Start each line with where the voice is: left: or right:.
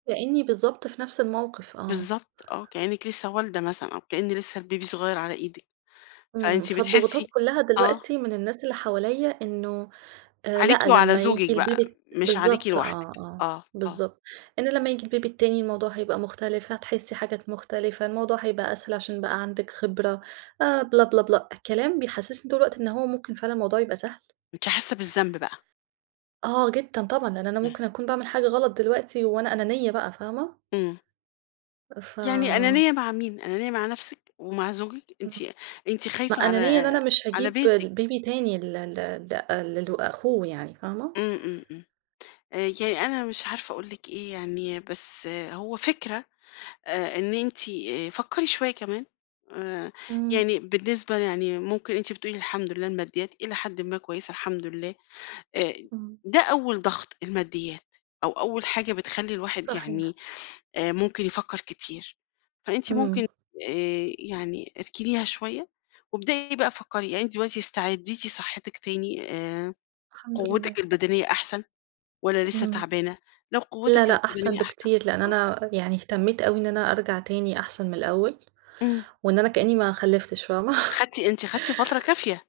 right: كأني بالضبط، في نفس الموقف، آه.
left: بالضبط آه، كأنك لسّه والدة مثلًا أو كأن لسّه الBaby صغير على إيدِك،
right: امم،
left: فأنتِ
right: فالضغوطات
left: بتحسي
right: كلّها
left: آه.
right: دلوقتي من الناس اللي حواليَّ إنه آآ
left: عليكِ
right: لأ،
left: وعلى
right: لمّا ييجي
left: زوجك بقى،
right: الBaby الت
left: مش عليكِ
right: بالضبط آه،
left: لوحدِك؟
right: آه
left: آه، آه.
right: بالضبط. إن لمّا ييجي الBaby التاني، الموضوع هيبقى مختلف، هتحسّي حاجات مختلفة، الموضوع هيبقى أسهل عشان بقى عندِك خبرة، آآ بِلاَ، بِلاَ، بِلاَ، كلام بيحسسّني طول الوقت إن هو مُمكن فعلًا الموضوع يبقى سهل.
left: أنتِ حاسة بالذنب بقى؟
right: آه، جدًا طبعًا، لأن أنا
left: امم.
right: مُمكن أكون باعمل حاجة غلط دلوقتي، وأنا أنانية بقى فاهمة؟
left: امم.
right: أ ف
left: يعني أنانية مع مين أنانية مع نفسك ومع زوجك؟ أنتِ
right: امم،
left: أنتِ
right: ما
left: خايفة
right: أنانية إن
left: على
right: أنا مش
left: على
right: هاجيب ل
left: بيتِك.
right: Baby تاني ل ل ل أ للو أخوه يعني، فاهمة؟
left: امم، امم، امم، آآ يعني أنا مش عارفة أقول لِك إيه يعني، بس هو فِكرة أ إن أنتِ فكّري شوية كمان آآ
right: إمم.
left: يعني بالنسبة يعني مُمكن أنتِ بتقولي الحمد لله الماديات إلي حدٍ ما كويسة الحمد لله أ
right: امم.
left: ده أول ضغط الماديات، أو أول حاجة بتخلّي الواحد
right: صحيح.
left: يعني، آآ مُمكن يفكر كتير. فأنتِ
right: إمم.
left: مُمكن آآ يعني اركنيها شوية وابدئي بقى فكري، يعني أنتِ دلوقتي استعديتِ صحتِك تاني آآ
right: الحمد
left: قوتِك
right: لله.
left: البدنية أحسن والّا لسه
right: إمم.
left: تعبانة؟ لو
right: لا
left: قوتِك
right: لأ، أحسن
left: البدنية أحسن
right: بكتير، لأن
left: آه.
right: أنا يعني اهتميت أوي إن أنا أرجع تاني أحسن من الأول
left: إمم.
right: وإن أنا كأني ما خلفتش فاهمة؟
left: خدتِ أنتِ خدتِ فترة كافية.